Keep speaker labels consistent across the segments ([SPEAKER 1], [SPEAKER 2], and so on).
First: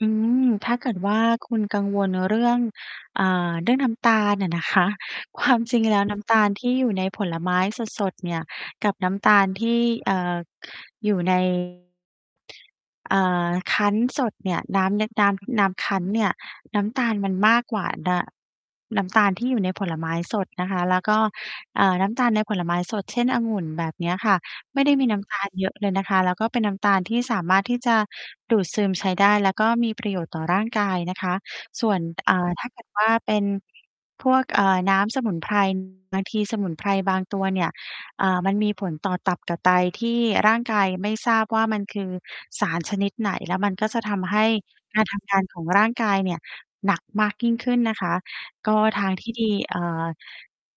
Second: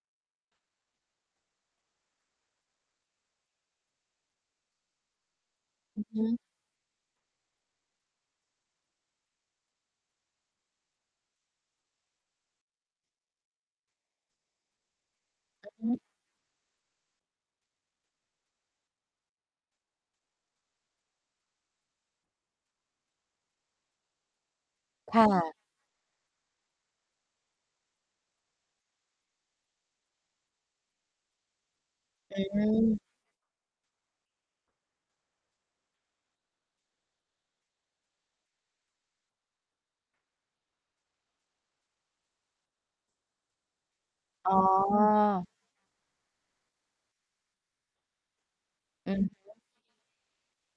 [SPEAKER 1] อืม ถ้าเกิดว่าคุณกังวลเรื่อง อ่า เรื่อง น้ำตาลอะนะคะ ความจริงแล้
[SPEAKER 2] อื
[SPEAKER 1] ว
[SPEAKER 2] อ
[SPEAKER 1] น
[SPEAKER 2] ฮ
[SPEAKER 1] ้ำต
[SPEAKER 2] ึ
[SPEAKER 1] าลที่อยู่ในผลไม้สด ๆ เนี่ย กับน้ำตาลที่ เอ่อ อยู่ ใน อ่า คั้นสดเนี่ย น้ำ น น้ำ น
[SPEAKER 2] อ
[SPEAKER 1] ้
[SPEAKER 2] ือฮ
[SPEAKER 1] ำค
[SPEAKER 2] ึ
[SPEAKER 1] ั้นเนี่ย น้ำตาลมันมากกว่า น น้ำตาลที่อยู่ในผลไม้สดนะคะ แล้วก็ อ่า น้ำตาลในผลไม้สด เช่น องุ่น แบบเนี้ยค่ะ ไม่ได้มี
[SPEAKER 2] ค
[SPEAKER 1] น้
[SPEAKER 2] ่
[SPEAKER 1] ำตาล
[SPEAKER 2] ะ
[SPEAKER 1] เยอะเลยนะคะ แล้วก็เป็นน้ำตาลที่สามารถที่จะดูดซึมใช้ได้ แล้วก็มีประโยชน์ต่อร่างกายนะคะ ส่วน อ
[SPEAKER 2] อ
[SPEAKER 1] ่า ถ้า เกิด
[SPEAKER 2] ืม
[SPEAKER 1] ว่า เป็น พวก เอ่อ น้ำสมุน ไพร บางทีสมุนไพรบางตัวเนี่ย อ่า มันมีผลต่อตับต่อไต ที่ร่างกายไม่ทราบว่ามันคือสารชนิดไหน แล้วมันก็จะทำให้
[SPEAKER 2] อ๋
[SPEAKER 1] การทำงาน
[SPEAKER 2] อ
[SPEAKER 1] ของร่างกายเนี่ย หนักมากยิ่งขึ้นนะคะ ก็ทา
[SPEAKER 2] อื
[SPEAKER 1] ง
[SPEAKER 2] อฮ
[SPEAKER 1] ที่ดี
[SPEAKER 2] ึ
[SPEAKER 1] เอ่อ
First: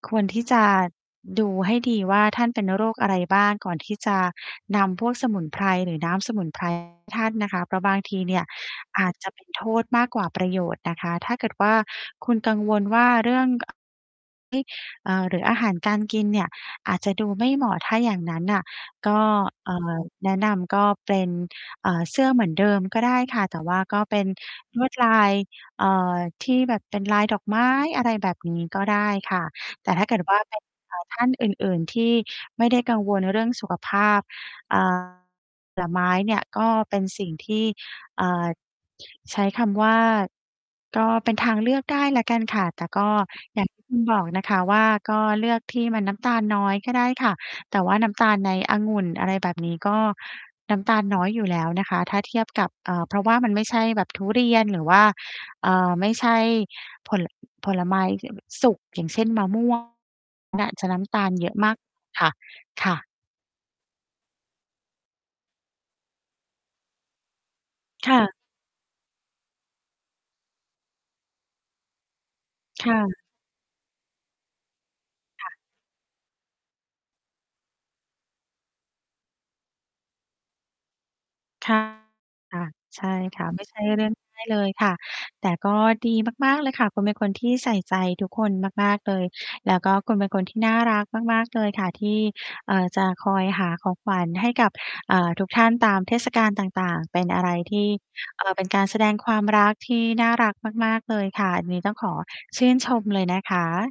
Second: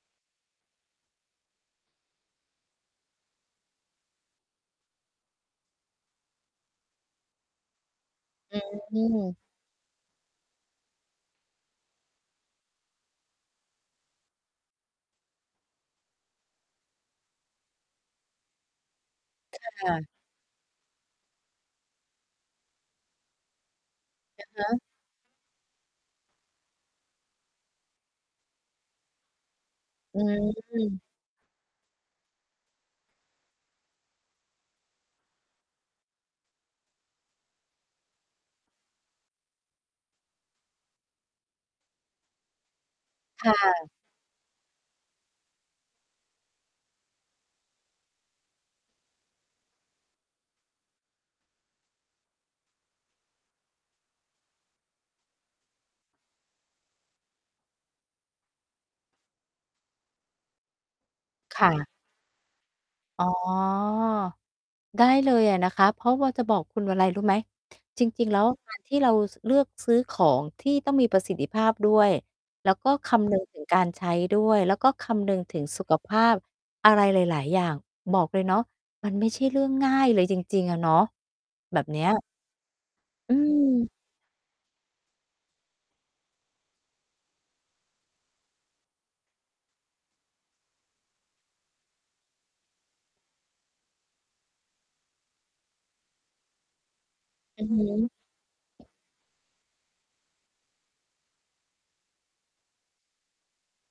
[SPEAKER 1] ควรที่จะดูให้ดีว่าท่านเป็นโรคอะไรบ้าง ก่อนที่จะนำพวกสมุนไพรหรือน้ำสมุน ไพรให้ ท่านนะคะ เพราะบางทีเนี่ย
[SPEAKER 2] อื
[SPEAKER 1] อาจจะ
[SPEAKER 2] ม
[SPEAKER 1] เป็นโทษมากกว่าประโยชน์นะคะ ถ้าเกิดว่าคุณกังวลว่าเรื่อง อ ไหม เอ่อ หรืออาหารการกินเนี่ยอาจจะดูไม่เหมาะ ถ้าอย่างนั้นน่ะ ก็ เอ่
[SPEAKER 2] ค่
[SPEAKER 1] อ
[SPEAKER 2] ะ
[SPEAKER 1] แนะนำก็เป็น อ่า เสื้อเหมือนเดิมก็ได้ค่ะ แต่ว่าก็เป็น
[SPEAKER 2] อะฮ
[SPEAKER 1] ล
[SPEAKER 2] ะ
[SPEAKER 1] วดลาย เอ่อ ที่แบบเป็นลายดอกไม้ อะไรแบบนี้ก็ได้ค่ะ แต่ถ้าเก
[SPEAKER 2] อ
[SPEAKER 1] ิ
[SPEAKER 2] ื
[SPEAKER 1] ดว่า เป็น อ่
[SPEAKER 2] ม
[SPEAKER 1] า ท่านอื่น ๆ ที่ไม่ได้กังวลเรื่องสุขภาพ อ่า ผลไม้เนี่ยก็เป็นสิ่งที่ อ่า ใช้คำว่า ก็เป็นทางเลือกได้แล้วกันค่ะ แต่ก็
[SPEAKER 2] ค่
[SPEAKER 1] อย่าง ที่
[SPEAKER 2] ะ
[SPEAKER 1] คุณบอกนะคะว่า ก็เลือกที่มันน้ำตาลน้อยก็ได้ค่ะ แต่ว่าน้ำตาลในองุ่น อะไรแบบนี้ ก็น้ำตาลน้อยอยู่แล้วนะคะ ถ้าเทียบกับ เอ่อ เพราะว่ามันไม่ใช่แบบทุเรียนหรือว่า เอ่อ ไม่ใช่ผล ผลไม้ที่ แบบสุก อย่างเช่น มะ ม่วง น่าจะน้ำตาลเยอะ
[SPEAKER 2] ค
[SPEAKER 1] ม
[SPEAKER 2] ่
[SPEAKER 1] าก กว
[SPEAKER 2] ะ
[SPEAKER 1] ่า ค่ะ ค่ะ
[SPEAKER 2] อ๋อ ได้เลยอะนะคะ เพราะว่าจะบอกคุณอะไรรู้ไหม จ
[SPEAKER 1] ค่
[SPEAKER 2] ริง
[SPEAKER 1] ะ
[SPEAKER 2] ๆ แล้ว การ ที่เรา ซ เลือกซื้อของที่ต้องมีประสิทธิภาพด้วย แล้วก
[SPEAKER 1] ค
[SPEAKER 2] ็
[SPEAKER 1] ่
[SPEAKER 2] ค
[SPEAKER 1] ะ
[SPEAKER 2] ำนึง ถึง การใช้ด้วย แล้วก็คำนึง
[SPEAKER 1] ค่
[SPEAKER 2] ถ
[SPEAKER 1] ะ
[SPEAKER 2] ึงสุขภาพอะไรหลาย ๆ อย่าง บอกเลยเนาะ มันไม่ใช่เรื่องง่ายเลยจริง ๆ อะเนาะ
[SPEAKER 1] ค
[SPEAKER 2] แ
[SPEAKER 1] ่
[SPEAKER 2] บ
[SPEAKER 1] ะ
[SPEAKER 2] บเนี้ย
[SPEAKER 1] ค่ะ ใช่
[SPEAKER 2] อื
[SPEAKER 1] ค่ะ ไม่ใช่
[SPEAKER 2] ม
[SPEAKER 1] เรื่องง่าย เลยค่ะ แต่ก็ดีมาก ๆ เลยค่ะ คุณเป็นคนที่ใส่ใจทุกคนมาก ๆ เลย แล้วก็คุณเป็นคนที่น่ารักมาก ๆ เลยค่ะ ที่ เอ่อ จะคอยหาของขวัญให้กับ อ่า ทุกท่านตามเทศกาลต่าง ๆ เป็นอะไร
[SPEAKER 2] อือฮ
[SPEAKER 1] ท
[SPEAKER 2] ึ
[SPEAKER 1] ี่ เอ่อ เป็นการแสดงความรักที่น่ารักมาก ๆ เลยค่ะ อันนี้ต้องขอชื่นชมเลยนะคะ